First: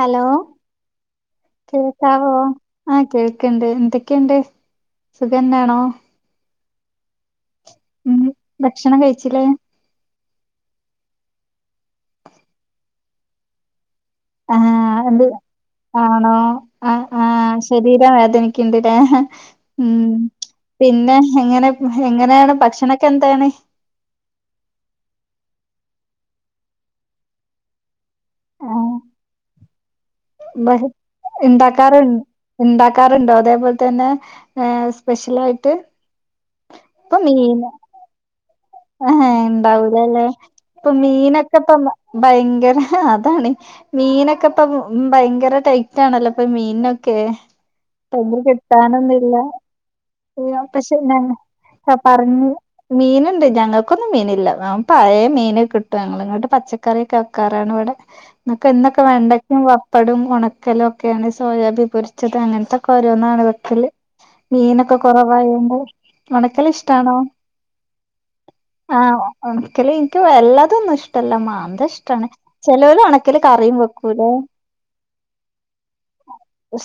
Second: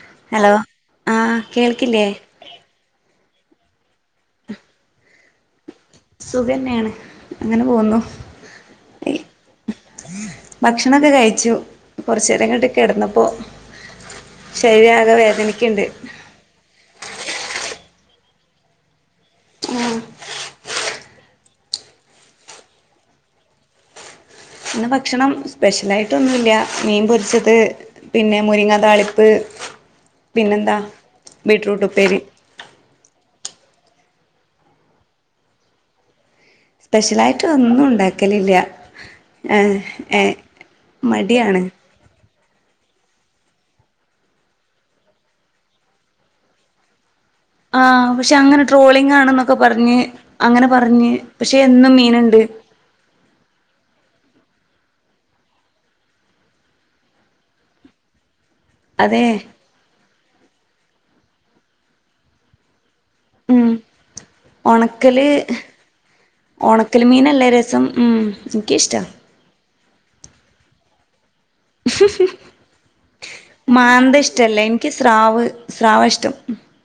hello ആഹ് കേൾക്കില്ലേ കേക്കാവോ ആഹ് കേൾക്കണ്ട് എന്തൊക്കെയുണ്ട് സുഖംന്താണോ സുഖന്നെയാണ് അങ്ങനെ പോന്നു ഉം ഭക്ഷണം കഴിച്ചില്ലേ ഭക്ഷണൊക്കെ കഴിച്ചു കൊറച്ച് നേരങ്ങോട്ടൊക്കെ കിടന്നപ്പോ ആഹ് എന്തുവാ ആണോ ആഹ് ആഹ് ശരീരം വേദനിക്കണ്ട് ഇല്ലേ ആഹ് ഉം പിന്നെ എങ്ങനെ എങ്ങനെയാണ് ഭക്ഷണൊക്കെ എന്താണ് ഇന്ന് ഭക്ഷണം സ്പെഷ്യലായിട്ട് ഒന്നുല്ല മീൻ പൊരിച്ചത് പിന്നെ മുരിങ്ങ താളിപ്പ് പിന്നെന്താ വരും ബീറ്റ്റൂട്ട് എണ്ടാക്കാറ് ഉപ്പേരി ഇണ്ടാക്കാറുണ്ടോ അതേപോലെ തന്നെ സ്പെഷ്യലായിട്ട് സ്പെഷ്യലായിട്ട് ഒന്നും ഉണ്ടാക്കലില്ല ആഹ് ഏഹ് ഇണ്ടാവുലല്ലേ ഏഹ് ഇപ്പൊ മടിയാണ് മീനൊക്കെതന്ന ഭയങ്കര അതാണ് മീനൊക്കെ ഇപ്പ ഭയങ്കര ടൈറ്റാണല്ലോ ഇപ്പൊ മീനൊക്കെ ആഹ് ഇപ്പ പക്ഷെ എങ്ങും അങ്ങനെ ട്രോളിംഗ് കിട്ടാനൊന്നില്ല ആണെന്നൊക്കെ പറഞ്ഞ് അങ്ങനെ പക്ഷെ പറഞ്ഞ് ഞാ പക്ഷെ എന്നും മീന്ണ്ട് പറഞ്ഞു മീനുണ്ട് ഞങ്ങക്കൊന്നും മീനില്ല പഴയ മീന് കിട്ടും ഞങ്ങളിങ്ങട്ട് പച്ചക്കറ്യക്കെ വെക്കാറാണ് ഇവിടെ നക്ക ഇന്നൊക്കെ അതെ വെണ്ടയ്ക്കും വപ്പടും ഉണക്കലും ഒക്കെയാണ് സോയാബി പൊരിച്ചത് അങ്ങനത്തെ കൊരോന്നാണ് ഉം വെക്കല് മീനൊക്കെ ഒണക്കല് കുറവായോണ്ട് ഒണക്കൽ ഉണക്കെലിഷ്ടാണോ മീനല്ലേ ഉം എനിക്കിഷ്ട്ട ഒണക്കല് എനിക്ക് വല്ലാതൊന്നും ഇഷ്ടല്ല മാ അതിഷ്ടാണ് ചെലോല് ഒണക്കല് കറിയും മാന്ത വെക്കൂലേ ഇഷ്ടല്ല എനിക്ക് സ്രാവ് സ്രാവാ ഇഷ്ടം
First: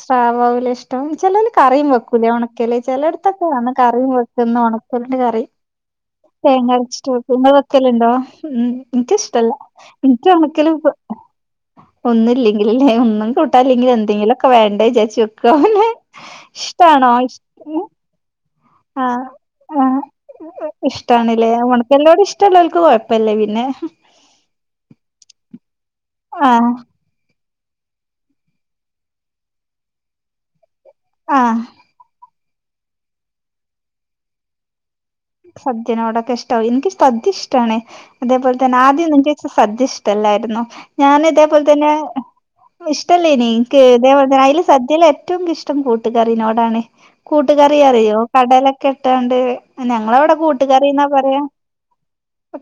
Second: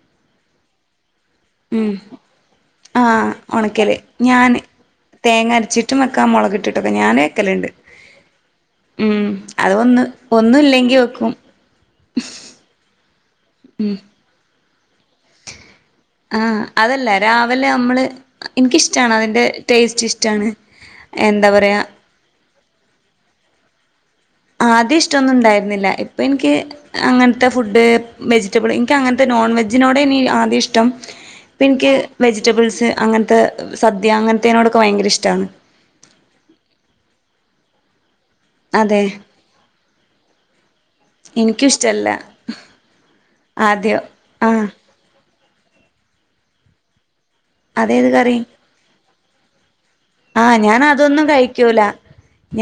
സ്രാവാവൂലെ ഇഷ്ടം ചെലൊല് കറിയും ഉം വെക്കൂലേ ഉണക്കല് ആഹ് ചിലയിടത്തൊക്കെ കാണാ ഒണക്കല് കറിയും വെക്ക്ന്നെ ഞാന് ഉണക്കലിന്റെ കറി തേങ്ങ അരച്ചിട്ടും വെക്കാം മുളകിട്ടിട്ടൊക്കെ തേങ്ങരിച്ചിട്ട് ഞാന് വെക്കും ഇങ്ങള് വെക്കലുണ്ട് വെക്കലുണ്ടോ ഉം എനിക്കിഷ്ടല്ല ഒന്നുംല്ലെങ്കി വെക്കും ഒന്നില്ലെങ്കില് ല്ലേ ഒന്നും കൂട്ടാനില്ലെങ്കിൽ എന്തെങ്കിലൊക്കെ വേണ്ടേന്ന് വിജാരിച്ച് വെ ക്കുന്നെ ആഹ് അതല്ല ഇഷ്ടാണോ ഇഷ് രാവിലെ നമ്മള് എനിക്കിഷ്ടാണ് ആഹ് അതിന്റെ ആഹ് ടേസ്റ്റ് ഇഷ്ടാണ് ഇഷ്ടാണ് എന്താ ല്ലേ പറയാ ഉണക്കെൽനോട്‌ ഇഷ്ടല്ലോർക്ക് കൊഴപ്പല്ല പിന്നെ ആദ്യം ഇഷ്ടൊന്നും ഉണ്ടായിരുന്നില്ല ഇപ്പൊ എനിക്ക് ആഹ് അങ്ങനത്തെ ഫുഡ് വെജിറ്റബിള് എനിക്കങ്ങനത്തെ നോൺ വെജിനോടെനി ആദ്യം ഇഷ് ഇഷ്ടം ആഹ് ഇപ്പെനിക്ക് വെജിറ്റബിൾസ് അങ്ങനത്തെ സദ്യ അങ്ങനത്തിനോടൊക്കെ ഭയങ്കര ഇഷ്ടാണ് സദ്യനോടക്കെ ഇഷ്ടാവും എനിക്ക് സദ്യ ഇഷ്ടാണ് അതേപോലെ തന്നെ അതെ ആദ്യം നിക്ക് സദ്യ ഇഷ്ടല്ലായിരുന്നു ഞാന് ഇതേപോലെ എനിക്കും തന്നെ ഇഷ്ടല്ല ഇഷ്ടല്ലേനി നിക്ക് ആദ്യം ഏതെ വേണ്ടേ അയില് ആഹ് സദ്യേല് ഏറ്റോം ഇഷ് ഇഷ്ടം കൂട്ടുകറിനോടാണ് കൂട്ടുകറി അതേത് അറിയോ കറി കടലൊക്കെ ഇട്ടാണ്ട് ഞങ്ങളവിടെ ആഹ് കൂട്ടുകറിന്നാ ഞാനതൊന്നും പറയാ കഴിക്കൂല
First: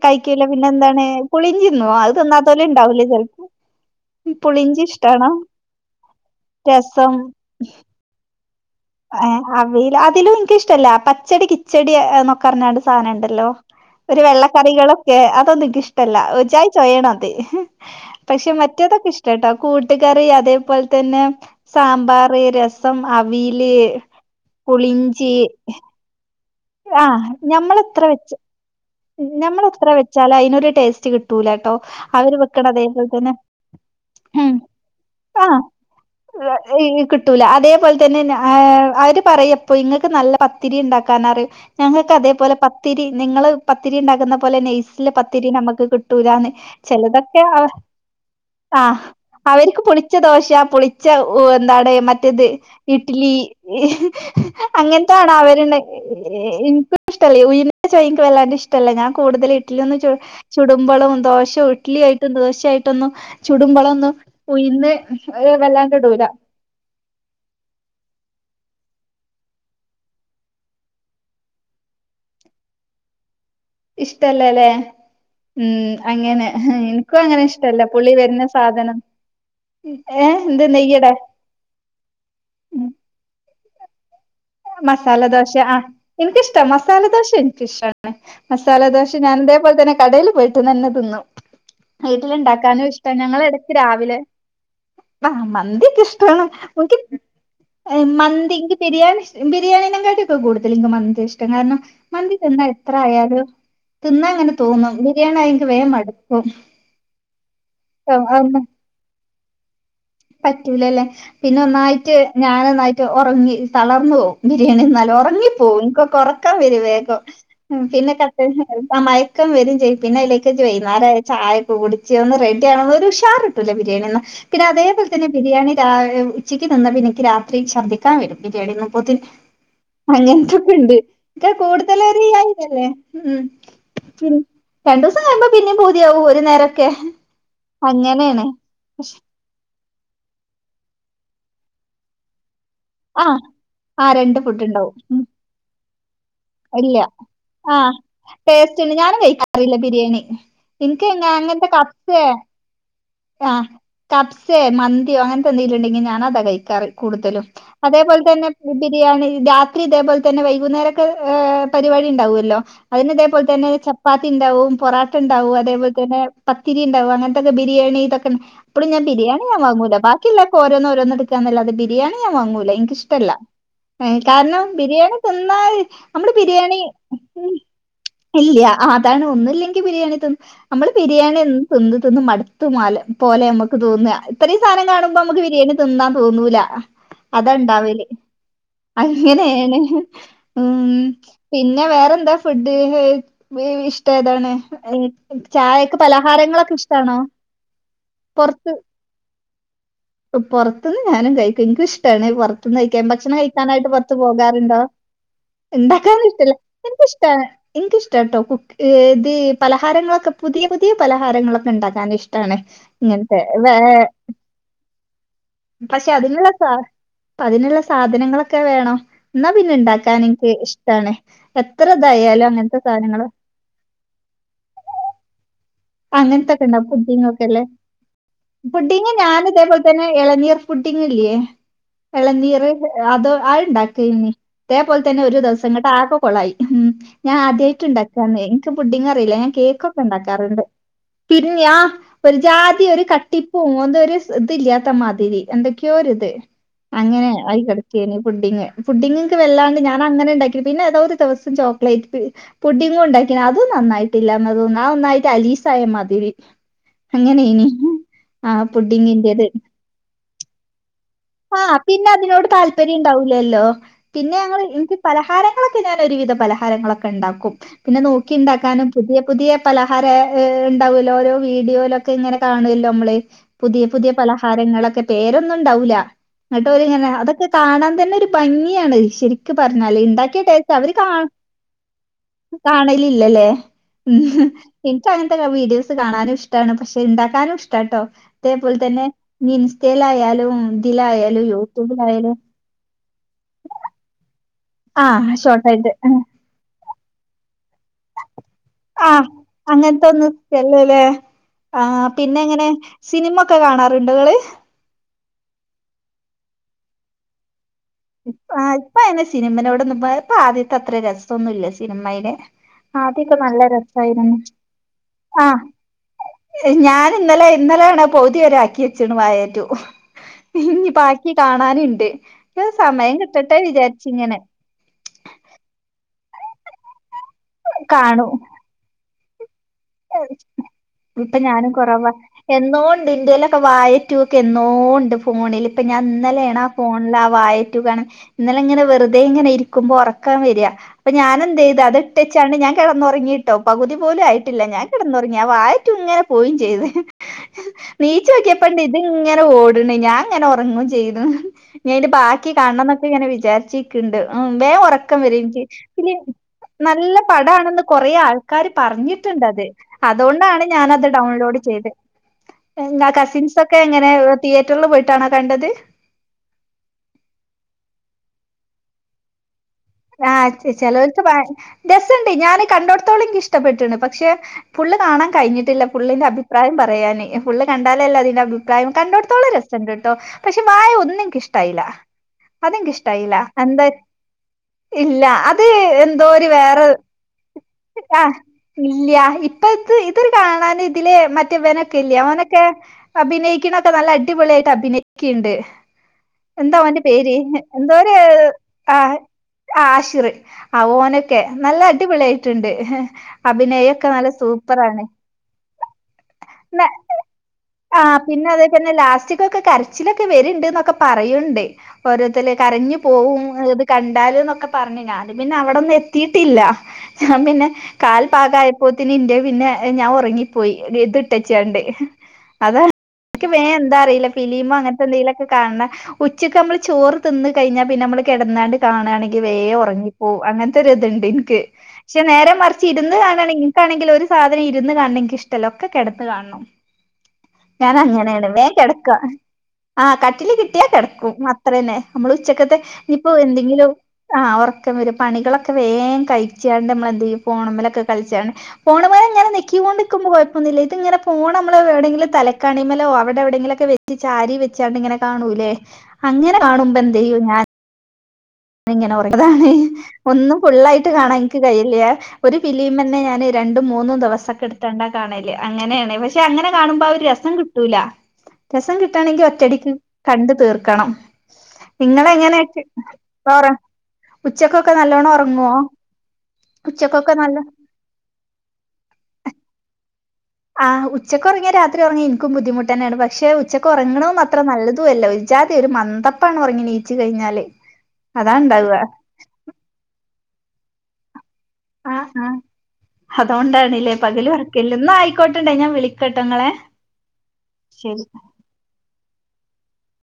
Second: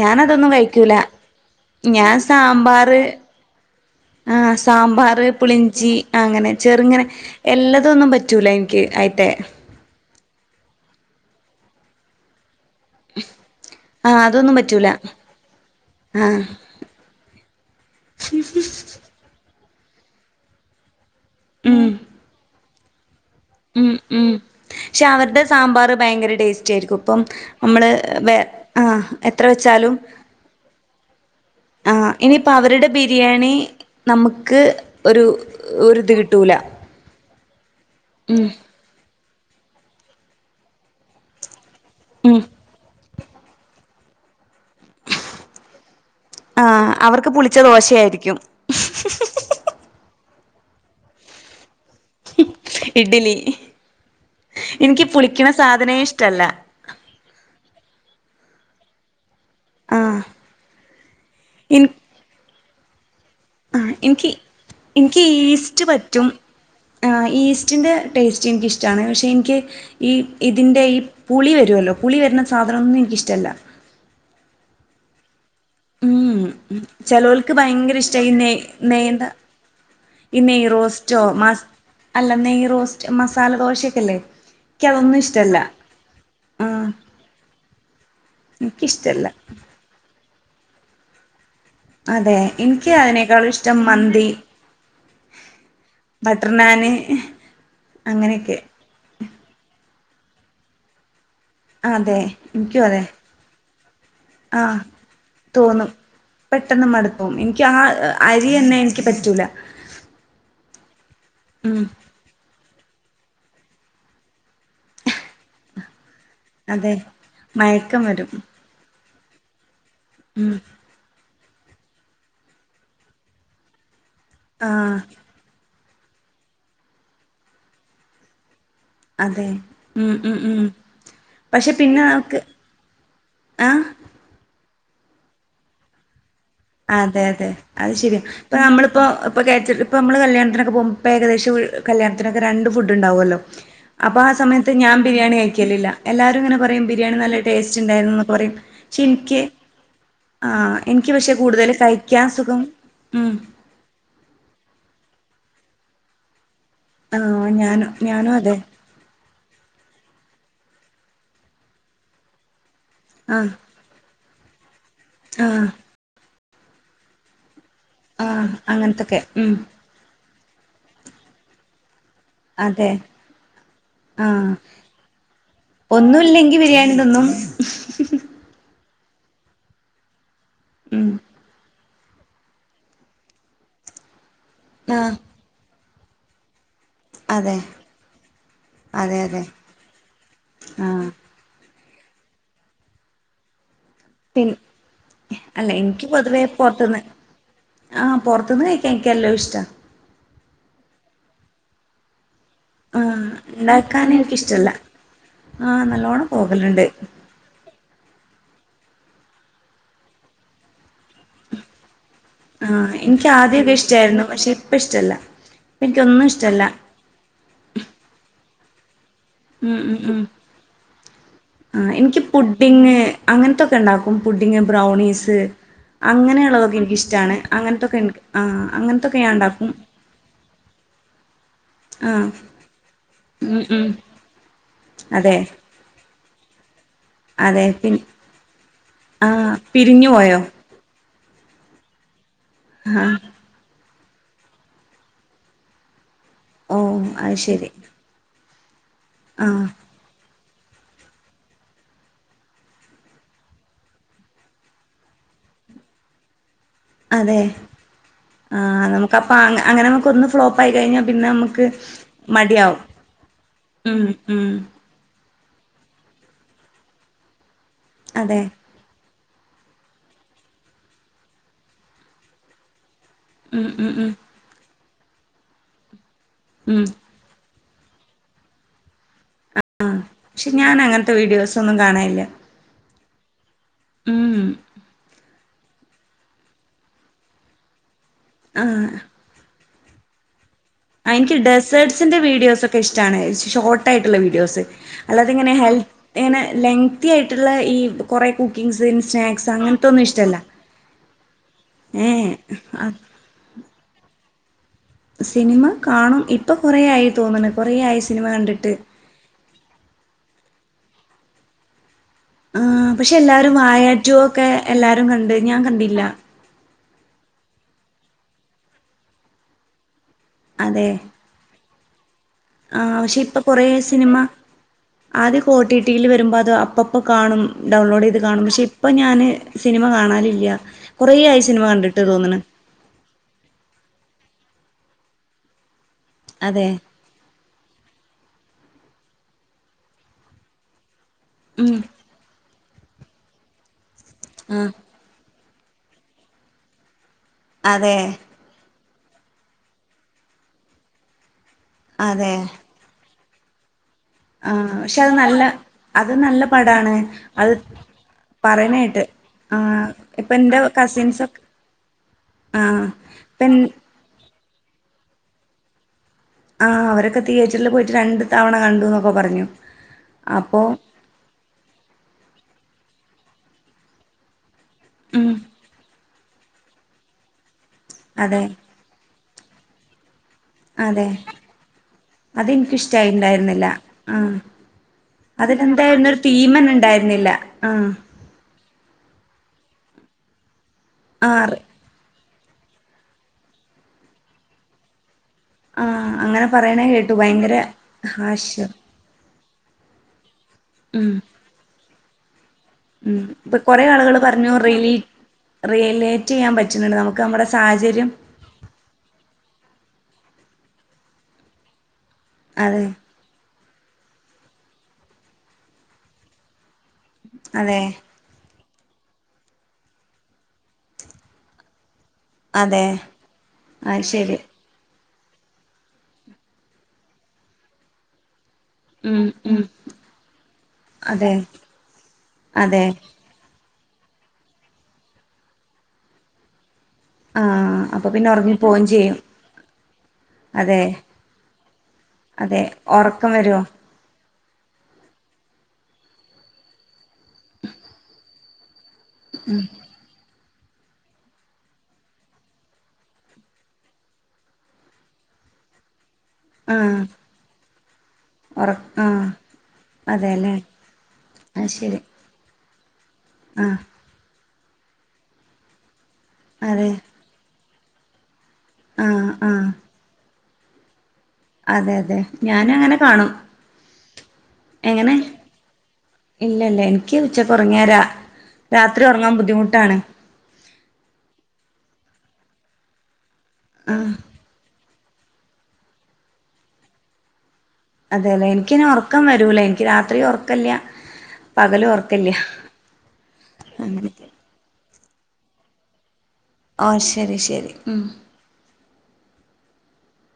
ഞാനതൊന്നും പിന്നെ കഴിക്കൂല എന്താണ് പുളിഞ്ചി തിന്നുവോ അത് ഞാൻ തിന്നാത്തോല് സാമ്പാറ് ഉണ്ടാവൂലേ ചെലപ്പോ ആഹ് പുളിഞ്ചി സാമ്പാറ് ഇഷ്ടാണോ പുളിഞ്ചി അങ്ങനെ ചെറങ്ങനെ രസം എല്ലതൊന്നും പറ്റൂല എനിക്ക് അയിത്തെ ഏഹ് അവയല് അതിലും എനിക്കിഷ്ടല്ല പച്ചടി കിച്ചടി എന്നൊക്കെ പറിഞ്ഞാണ്ട് സാധനുണ്ടല്ലോ ആഹ് ഒരു അതൊന്നും പറ്റൂല വെള്ളക്കറികളൊക്കെ അതൊന്നിക്കിഷ്ടല്ല ആഹ് ഒരു ജാതി ചൊയാണത് പക്ഷെ മറ്റേതൊക്കെ ഇഷ് കേട്ടോ കൂട്ടുകറി അതേപോൽ തന്നെ സാമ്പാറ് രസം അവി ഉം ഉം പക്ഷെ അവരുടെ സാമ്പാറ് ഭയങ്കര ടേസ്റ്റ് സ്റ്റേരിക്കും ആഹ് അപ്പംനമ്മള് ഞമ്മളെത്ര വെച്ച വെ ഏഹ് എത്ര ഞമ്മളെത്ര വെച്ചാലും അയിനൊരു ടേസ്റ്റ് കിട്ടൂലട്ടോ ആഹ് അവര് ഇനിയിപ്പോ വെക്കണ അവരുടെ അതേപോലെ തന്നെ ബിരിയാണി നമുക്ക് ഒരു ഒരുരിത് കിട്ടു ഇല്ല ഈ കിട്ടു കിട്ടൂല അതേപോലെ തന്നെ അവര് പറയും ഇങ്ങൾക്ക് നല്ല പത്തിരി ഇണ്ടാക്കാൻ അറിയും ഞങ്ങൾക്ക് ഉം അതേപോലെ പത്തിരി നിങ്ങള് പത്തിരി ഇണ്ടാക്കുന്ന പോലെ നെയ്സില് പത്തിരി നമുക്ക് കിട്ട കിട്ടൂലാന്ന് ആഹ് അവർക്ക് ചെലതൊക്കെ പുളിച്ച ദോശയായിരിക്കും ആഹ് അവരിക്ക് പുളിച്ച ദോശ പുളിച്ച എന്താണ് മ മറ്റത് ഇട്ട്ലി ഇഡ്ഡലി എനിക്ക് അങ്ങനത്താണ് പുളിക്കണ അവരിണ്ടാ സാധനേ ഇഷ്ടല്ല എനിക്കിഷ്ടല്ല ഉയിന്നിന്റെ ചൊയാ വല്ലാണ്ട് ഇഷ്ടല്ല ഞാൻ കൂടുതല് ട്ടിലൊന്ന് ചു ആഹ് ചുടുമ്പൊളും ദോശ ഇൻ ഇട്ട്ലിയായിട്ടും ദോശായിട്ടൊന്നും ആഹ് ചുടുമ്പളൊന്നും എനിക്ക് ഉയിന്ന് എനിക്ക് ഈസ്റ്റ് വെല്ലാണ്ട്ടൂല പറ്റും ആഹ് ഈസ്റ്റിന്റെ ടേസ്റ്റ് എനിക്കിഷ്ടാണ് പക്ഷെ എനിക്ക് ഈ ഇതിന്റെ ഈ പുളി വരുല്ലോ പുളി വരുന്ന സാധനൊന്നും എനിക്കിഷ്ടല്ല ഇഷ്ടല്ലല്ലേ ഉം അങ്ങനെ എനിക്കും അങ്ങനെ ചെലോൽക്ക് ഇഷ്ടല്ല ഭയങ്കര പുളി ഇഷ്ട ഈ വരുന്ന നെയ് സാധനം നെയ്യ്ന്ത ഈ ഏഹ് എന്ത് നെയ് നെയ്യ്ടെ റോസ്റ്റോ മസ് അല്ല നെയ്യ് റോസ്റ്റ് മസാല ദോശക്കെല്ലേ മസാല ദോശ ആഹ് എനിക്കിഷ്ട ആഹ് മസാല ദോശ എനിക്കിഷ്ടാണ് മസാല ദോശ എനിക്കിഷ്ടല്ല ഞാൻ ഇതേപോലെ തന്നെ കടേല് പോയിട്ടന്നെ തിന്നും അതെ വീട്ടിലിണ്ടാക്കാനും എനിക്ക് ഇഷ്ടാ അതിനേക്കാളും ഞങ്ങളടക്ക് ഇഷ്ടം രാവിലെ മന്തി ആ മന്തിക്കെ ഇഷ്ടാണ് ബട്ടർ നാന് എനിക്ക് മന്തി അങ്ങനെയൊക്കെ ബിരിയാണി ബിരിയാണിനെ കാട്ടിക്കെ കൂടുതലും മന്തി ഇഷ്ടം പറ്റും കാരണം അതെ മന്തി തിന്നാ എനിക്കും എത്ര അതെ ആയാലും തിന്നാ അങ്ങനെ ആഹ് തോന്നും ബിരിയാണി ആവുമ്പേക്ക് തോന്നും വേഗം മടുക്കും പെട്ടെന്ന് അതൊ ക്ക് പറ്റൂല പറ്റൂലല്ലേ പിന്നെ ഉം ഒന്നായി ഞാൻ നന്നായിട്ട് ഉറങ്ങി തളർന്നു പോവും ബിരിയാണി ഉറങ്ങിപ്പോവും നിക്കൊക്കെ ക്കം വരും അതെ വേഗം മയക്കം പിന്നെ ക വരും ആ മയക്കം വരും ചെയ്യ് പിന്നെ അയ്ലേക്ക് ഉം ന്നെ ചായൊക്കെ കുടിച്ച് ഒന്ന് റെഡിയാ ഒരു ഉഷാറിട്ടില്ല ബിരിയാണി തിന്നാ പിന്നെ അതേ ആഹ് പോല ബിരിയാണി ഉച്ചക്ക് തിന്ന എനിക്ക് രാത്രി ശർദ്ദിൻ വരും ബിരിയാണി അതെ ഉം ഉം ഉം അങ്ങൻത്തൊക്കെ ഇണ്ട് ഇക്ക പക്ഷെ പിന്നെ നമുക്ക് കൂടുതലറിയായില്ലല്ലേ ഉം ആഹ് പിന്ന രണ്ടൂസം കയുമ്പോ പിന്നേം പൂതിയാവും ഒരു നേര അതെ അതെ അത് ശെരി ഇപ്പൊ നമ്മളിപ്പോ ഇപ്പ കേ ഇപ്പ നമ്മള് കല്യാത്തിനൊക്കെ പോ ഇപ്പ ഏദേശം കല്യാണത്തിനൊക്കെ രണ്ട് ഫുഡ് ട്ട് ആ ഇണ്ടാവുമല്ലോ ആ അപ്പാ ആണ് രണ്ട് ഫുഡ് സമയത്ത് ഉണ്ടാവും ഉം, ബിരിയാണി കഴിക്കൽ ഇല്ല എല്ലാവരും ഇ പറയും ഇല്ല ബിരിയാണി നല്ല ആ ടേസ്റ്റ്ണ്ടായിരുന്നുന്ന്ക്കെ പറയും ടേസ്റ്റ് ഉണ്ട് പക്ഷെ ഞാനും എനിക്ക് കഴിക്കാറില്ല ബിരിയാണി ആ എനിക്ക് പക്ഷെ കൂടുതല് കയിക്കാൻ സുഖം ഉം ആ കപ്സേ മന്തിയോ അങ്ങനത്തെ എന്തെങ്കിലും ഉണ്ടെങ്കി ഞാനതാ കഴിക്കാറ് കൂടുതലും ആഹ് ഞാനും അതേപോലെ ഞാനും തന്നെ അതെ കു ബിരിയാണി രാത്രി ഇതേപോലെത്തന്നെ വൈകുന്നേരൊക്കെ ഹ് പരിപാടി ഇണ്ടാവുല്ലോ ആഹ് അതിനിതേപോലെത്തന്നെ ചപ്പാത്തി ഇണ്ടാവും പൊറാട്ട ഇണ്ടാവും ആഹ് അതേപോലെത തന്നെ പത്തിരി ഇണ്ടാവും അങ്ങനെത്തന്നെ ബിരിയാണി ഇതൊക്കെ ആഹ് അപ്പഴും ഞാൻ അങ്ങനത്തൊക്കെ ബിരിയാണി ഉം വാ [unintelligible] ങ്ങൂല ബാ [unintelligible] ല്ല ഓരോന്നോരോന്നും എടുക്കൻന്നല്ലതെ ബിരിയാണി ഞാവാങ്ങൂല അതെ എനിക്കിഷ്ടല്ല ആഹ് കാരണം ബിരിയാണി [unintelligible] നമ്മള് ഒന്നുല്ലെങ്കി ബിരിയാണി തിന്നും മ് ഇല്ല്യാ അതാണ് ഒന്നുല്ലെങ്കി ബിരിയാണി തിന്നും നമ്മള് ഉം ബിരിയാണി എ തിന്ന് തിന്ന് മടുത്തു മല പോലെ മ്മുക്ക് തോന്ന്വാ ഇത്രയും സനം ആഹ് കാണുമ്പോ നമുക്ക് ബിരിയാണി തിന്നാൻ തോന്നൂല അതെ അത്ണ്ടാവില്ലേ അതെ അതെ അങ്ങനേണ് ഉം ആഹ് പിന്നെ വേറെന്താ ഫുഡ് [unintelligible] വേ പിൻ ഇഷ്ടേതാണ് ഈ അല്ല ചായൊക്കെ എനിക്ക് പൊതുവേ പലഹാരങ്ങളൊക്കെ പൊറത്ത്ന്ന് ഇഷ്ടാണോ ആഹ് പൊറത്തൂന്ന് കഴിക്കാൻ എനിക്കെല്ലാവിഷ്ടാണ് പൊറത്തുന്ന് ഞാനും കയിക്കും എനിക്കിഷ്ടാണ് പൊറ ത്തുന്ന് കയിക്കാൻ ആഹ് ഭക്ഷണം കഴിക്കാനായിട്ട് ഇണ്ടാക്കാൻ പുറത്ത് എനിക്കിഷ്ടല്ല പോകാറുണ്ടോ ആഹ് നല്ലോണം ഇണ്ടാക്കാനിഷ്ടില്ല പോകലുണ്ട് എനിക്കിഷ് ടാണ് എനിക്കിഷ്ടാണെട്ടോ കുക്ക് ഇത് പലഹാരങ്ങളൊക്കെ പുതിയ പുത് തിയ പലഹാരങ്ങളൊക്കെ ഇണ്ടാക്കാൻ ഇഷ്ടാണ് ആഹ് എനിക്ക് ഇങ്ങനത്തെ വെ ആദ്യൊക്കെ ഇഷ്ടായിരുന്നു പക്ഷെ ഇപ്പ ഇഷ്ടല്ല ഇപ്പ പക്ഷെ എനിക്കൊന്നും ഇഷ്ടല്ല അതിനുള്ളൊക്കാ അപ്പ അതിനുള്ള സാധനങ്ങളൊക്കെ വേണം എന്നാ പിന്നെ ഉം ഉം ഇണ്ടാക്കാൻ ഉം എനിക്ക് ഇഷ്ടാണ് എത്ര ഇതായാലും അങ്ങനത്തെ സാനങ്ങളോ ക്കണ്ടാക്കും പുഡിങ് ബ്രൗണീസ് അങ്ങനത്തെ ഒക്കെ അങ്ങനെയുള്ളതൊക്കെ ഉണ്ടാവും പുഡിംഗ് എനിക്കിഷ്ടാണ് ഒക്കെ അല്ലേ അങ്ങനത്തൊക്കെ ആ അങ്ങനത്തൊക്കെ ഞാൻ ഇണ്ടാക്കും ഏളനീർ ഫുഡിങില്ലേ ആ എളനീറ് അത് ഉം ഉം അതിണ്ടാക്കിനി അതേപോലെ തന്നെ അതെ ഒരു ദിവസം എന്നിട്ട് ആകെകൊളായി ഹ്ം ഞാൻ അതെ ആദ്യായിട്ട് പി ഇണ്ടാക്കിയാന്നെയ് എനിക്ക് ആ പുഡിങറിയില്ല ഞാ കേക്കൊക്കെ പിരിഞ്ഞു പോയോ ഇണ്ടാക്കാറുണ്ട് പിന്നെയാ ഒരു ജാതി ആ ഒരു കട്ടി ഓ അതൊരു ഇസ് ഇതില്ല്യാത്തമാതിരി എന്തൊക്കെയോ ഒരിത് ഓ അങ്ങനെ അത് ആയി ശരി കിടക്കേണി ഫുഡിങ് ഫുഡിങ്ങക്ക ആ വല്ലാണ്ട് ഞ അങ്ങനെ ഇണ്ടാക്കി പിന്നെ ഏതോരു ദിവസം ചോക്ലേറ്റ് പുഡിങ്ങൊണ്ടാക്കി അതും നന്നായിട്ടില്ലന്ന് തോന്നു ആ ഒന്നായിട്ട് അലീസായ മാതിരി അതെ അങ്ങനെനി ആ പുഡിങ്ങിന്റെത് അങ്ങന നമുക്കൊന്നു ഫ്ലോപ്പായി കയിഞ്ഞാ പിന്നെ ഒ ആഹ് പിന്നതിനോട് താല്പര്യണ്ടാവൂലല്ലോ ഉം പിന്നെ ഉം ഞങ്ങൾ ഇൻക്ക് പലഹാരങ്ങളൊക്കെ ഞാനൊരുവിധ പലഹാരങ്ങളൊക്കെണ്ടാക്കും പിന്നെ അതെ നോക്കിണ്ടാക്കാനും പുതിയ പുതിയ പലഹാരണ്ടാവല്ലോ ഓരോ വീഡിയോലൊക്കെങ്ങനെ കാണുല്ലോമ്മള് ഉം പുതിയ ഉം പുതിയ ഉം പലഹാരങ്ങളൊക്കെ പേരൊന്നുണ്ടാവുല്ലാ ഉം ന്നട്ടോലിങ്ങനെ അതൊക്കെ കാണാൻ തന്നൊരു ഭംഗിയാണ് ശെരിക്കു പറഞ്ഞാല് ഇണ്ടാക്ക്യ പക്ഷെ ടേസ്റ്റ് ഞാൻ അവര് അങ്ങനത്തെ കാണ വീഡിയോസൊന്നും കാണാനില്ല കാണലില്ലല്ലേ ഉം ഇൻക്കങ്ങൻത്ത വീഡിയോസ് കാണാനുഷ്ടാണ് പക്ഷെ ണ്ടാക്കാനുഷ്ടാട്ടോ ആ അതേപോൽതന്നെ ഇൻസ്റ്റേലായാലും ആ ഇന്ക്ക് ഡെസേർട്ട്സിന്റെ വീഡിയോസൊക്കെഷ്ടാണ് ഷോർട്ടായിട്ട്ള്ള വീഡിയോസ് ആഹ് അല്ലാതിങ്ങനെ ഹെൽ ഷോർട്ടായിട്ട് ഇങ്ങനെ ലെങ്തിയായിട്ടുള്ള ഈ കുറെ കുക്കിങ്സ് ആഹ് സ്നാക്സ് അങ്ങനത്തൊന്നും അങ്ങനത്തെ ഒന്ന് ഇഷ്ടല്ല ചെല്ലല്ലേ ഏഹ് സിനിമയൊക്കെ കാണാറുണ്ടൊ നിങ്ങള് സിനിമ കാണും ഇപ്പൊ കുറേ ആയി തോന്ന്ണ് കുറേ ആയി സിനിമ കണ്ടിട്ട് ആഹ് ഇപ്പയ്ന് സിനിമനോടൊന്നും ഇപ്പാദ്യത്തത്ര രസൊന്നുല്ല സിനിമയില് ആഹ് പക്ഷെ ആദ്യൊക്കെ എല്ലാരും നല്ല വാഴാ രസായിരുന്നു റ്റൂവൊക്കെ എല്ലാരും കണ്ട് ഞാൻ ആഹ് കണ്ടില്ല ഞാൻ ഇന്നലെ ഇന്നലെ ആണ് പകുതി വരെ ആക്കി വെച്ച്ണ് വാഴാ റ്റു [unintelligible] ഇനി അതെ കാണാന്ണ്ട് ആഹ് പക്ഷെ ഇപ്പം കുറേ സിനിമ ആദ്യൊക്കോ ഓറ്റിറ്റിയിൽ വരുമ്പോ അത് അപ്പപ്പം കാണും ഡൗൺലോഡ് ചെയ്ത് കാണും പക്ഷെ ഇപ്പം ഞാന് സിനിമ കാണാലില്ല കുറേയായി സിനിമ കണ്ടിട്ട് തോന്ന്ണ് എൻ്റേലൊക്കെ വാഴ റ്റുക്കെ എന്നോ ഉണ്ട് ഫോണിൽ ഇപ്പ ഞാൻ ഇന്നലെ ആണ് അതെ ഫോൺ ഇന്നലെ വാഴ റ്റു കാണാൻ ഇന്നലെ ഇങ്ങനെ വെറുതെ ഇങ്ങനെ ഇരിക്കുമ്പൊ ഉറക്കം വരാ അപ്പൊ ഞാനെന്ത് ഉം ചെയ്ത് അത്ട്ടെച്ചാണ്ട് ഞാൻ കിടന്നൊറങ്ങീട്ടോ പകുതി പോലും ആയിട്ടില്ല ആഹ് ഞാൻ കിടന്നൊറങ്ങി ആ വാഴറ്റുങ്ങനെ പോയിം ചെയ്ത് അതെ [unintelligible] പ്പണ്ട്ത്ങ്ങനെ ഓട്ണ് ഞാൻ ഇങ്ങനെ ഉറങ്ങും ചെയ്യണ് ഇനിയതിന്റെ അതെ ബാക്കി കാണണം ഇങ്ങനെ വിചാര്ച്ചി ആഹ് വേഗം പക്ഷെ അത് ഉറക്കം വരും നല്ല എനിക്ക് അത് പിന്നെ നല്ല പടാണ് നല്ല അത് പടാണെന്ന് കൊറേ ആൾ ക്കാര് പറയണേട്ട് പറഞ്ഞിട്ടുണ്ടത് ആഹ് ഇപ്പ എന്റെ അതോണ്ടാണ് ഞാനത് കസിൻസൊക്കെ ഡൗണ്ലോഡ് ചെയ്തേ ആഹ് എന്നാ ഇപ്പൻ കസിൻസൊക്കെ എങ്ങനെ തിയേറ്ററിൽ പോയിട്ടാണോ കണ്ടത് ആഹ് അവരൊക്കെ തിയേറ്ററിൽ പോയിട്ട് രണ്ട് തവണ കണ്ടൂന്നൊക്കെ പറഞ്ഞു ആഹ് അപ്പോ ച ചെലോൽക്ക് ഭയ രസണ്ട് ഞാന് കണ്ടൊട്ത്തോളം എനിക്കിഷ്ടപ്പെട്ട്ണ് പക്ഷെ ഫുള്ള് കാണാൻ ഉം കഴിഞ്ഞിട്ടില്ല ഫുള്ളിന്റ അഭിപ്രായം പറയാന് ഫുള്ള് കണ്ടാലല്ലെ അതിന്റെ അതെ അഭി [unintelligible] കണ്ടട്ത്തോളം രസണ്ട്ട്ടോ പക്ഷെ വാഴ അതെ ഒന്ന് എനിക്കിഷ്ടായില്ല അതിന്ക്കിഷ്ടായില്ല അതെനിക്കിഷ്ടായിണ്ടായിരുന്നില്ല എന്താ ആഹ് ഇല്ല അത് അതിനെന്തായിരുന്നു ഒരു തീമെന്നെണ്ടായിരുന്നില്ല ആഹ് ആഹ് ഇല്ല്യാ ഇപ്പത് ഇതൊരു കാണാൻ ഇതിലെ ആഹ് മറ്റേ [unintelligible] ക്കെല്ലേ ഓനെക്കെ അഭിനെയിക്കണൊക്കെ നല്ല അടിപൊളിയായിട്ട് അഭിനെയിക്ക്ണ്ട് ആഹ് അങ്ങനെ എന്താ പറയണ ഓന്റെ കേട്ടു പേര് ഭയങ്കര എന്തോര് ഹാഷ്യം ആഹ് ആഷിറ് ആഹ് ഉം ഓനൊക്കെ നല്ല അടിപൊളിയായിട്ടുണ്ട് ഉം ഇപ്പൊ കൊറേ അഭിനയൊക്കെ ആളുകള് നല്ല പറഞ്ഞു റിലീ സൂപ്പറാണ് റിയലേറ്റ് ചെയ്യാൻ ന്ന പറ്റുന്നുണ്ട് നമ്മുക്ക് നമ്മുടെ ആ സാഹചര്യം പിന്നെ അതേ തന്നെ ലാസ്റ്റികൊക്കെ കരച്ചിലൊക്കെ വര്ണ്ട്ന്നൊക്കെ പറയ്ണ്ട് ഓരോര്ത്തൽ അതെ കരഞ്ഞ് പോവും ഇത് കണ്ടാല്ന്നൊക്കെ പറഞ്ഞ് ഞാന് പിന്നെ അവ്ടൊന്നും എത്തീട്ടില്ല ഞാൻ പിന്നെ അതെ കാൽ പാകാ [unintelligible] പിന്നെ ഞാൻ ഉറങ്ങിപ്പോയി [unintelligible] അതാ അതെ ഇന്ക്ക് വേഗം അത് എന്താറീലാ ശരി ഫിലിമങ്ങന് എന്തേലൊക്കെ കാണ് ണേ ഉച്ചക്ക് നമ്മൾ ചോറ് തിന്ന് കഴിഞ്ഞാ പിന്നെ നമ്മൾ കെടന്നാണ്ട് ഉം കാണാണെ ഉം വേഗം ഉറങ്ങിപ്പോവും അങ്ങനത്തൊരിതുണ്ട് അതെ എനിക്ക് പക്ഷെ നേരെ അതെ മറിച്ച് ഇരുന്ന് [unintelligible] കാണാണെങ്കി എനികാണെങ്കിലൊരു സാധനം ഇരുന്ന് കാണണെ എനിക്കിഷ്ടല്ല ഒക്കെ കെടന്ന് കാണണം ആഹ് ഞാൻ അപ്പൊ പിന്നെ അങ്ങനെയാണ് ഉറങ്ങി വേഗം പോവും കിടക്ക ചെയ്യും ആഹ് കട്ടിൽ അതെ കിട്ടിയാ കിടക്കും അത്ര തന്നെ നമ്മൾ അതെ ഉച്ചക്കത്തെ ഉറക്കം ഇനിയിപ്പോ വരുവോ എന്തെങ്കിലും ആഹ് ഉറക്കം വരും പണികളൊക്കെ വേഗം കഴിച്ചാണ്ട് നമ്മളെന്ത് ചെയ്യും ഫോണ്മേലൊക്കെ കളിച്ചണ്ട് ഫോണ് ഉം ക്കിക്കോണ്ട്നിക്കുമ്പോ കൊഴപ്പൊന്നൂല ഇത് ഇങ്ങനെ പോണ അമ്മള് എവിടെങ്കിലും തലക്കാണിമേലോ അവിടെ എവിടെങ്കിലൊക്കെ വെ റ്റ് ചാരി വെച്ചാണ്ട് ഇങ്ങനെ കാണൂല്ലേ അങ്ങനെ കാണുമ്പോ ആഹ് എന്ത് ചെയ്യും ഞാൻ ഉറ ഇങ്ങനെ ആഹ് [unintelligible] താണ് അതെല്ലേ ഒന്നും ഫുള്ളായിട്ട് കാണാൻ എനിക്ക് അത് ശരി കഴിയില്ല ഒരു ഫിലിമന്നെ ഞാൻ ആഹ് രണ്ടും മൂന്നും ദിവസൊക്കെ എടുത്താണ്ടാ കാണല് അങ്ങനെയാണ് പക്ഷെ അങ്ങനെ അതെ കാണുമ്പോ ആ ഒര് രസം കിട്ടൂലാ രസം ആഹ് കിട്ടണെങ്കിൽ ആഹ് ഒറ്റടിക്ക് കണ്ടു തീർക്കണം അതെ അതെ ഞാനും നിങ്ങളെങ്ങനെയെക്കെ അങ്ങനെ കാണും പോവാറ ഉച്ചക്കൊക്കെ എങ്ങനെ നല്ലോണം ഒറങ്ങുവോ ഇല്ല ഇല്ല എനിക്ക് ഉച്ചക്കൊക്കെ ഉച്ചക്ക് നല്ല ഉറങ്ങിയാ രാ രാത്രി ഒറങ്ങാൻ ബുദ്ധിമുട്ടാണ് ആഹ് ഉച്ചക്കൊറങ്ങിയ രാത്രി ഒറങ്ങാ എനിക്കും ബുദ്ധിമുട്ടന്നെയാണ് പക്ഷെ ഉച്ചക്ക് ആഹ് ഒറങ്ങണോന്ന ത്ര നല്ലതും അല്ല ഒരുജാതി ഒരു മന്ദപ്പാണ് ഒറങ്ങി ണീച്ചു കഴിഞ്ഞാല് അതേല്ലെ അതാ എനിക്കിനെ ഇണ്ടാവുക ഒറക്കം വരൂല എനിക്ക് രാത്രി ഒറക്കല്യ ആഹ് ആഹ് അതുകൊണ്ടാണ്ല്ലേ അങ്ങനെയൊക്കെ പകല് ഒറക്കില്ല എന്നാ ആയിക്കോട്ടടേ ഞാൻ വിളിക് കേട്ടോ ങ്ങളെ ഓ ശരി ശരി ഉം ശരി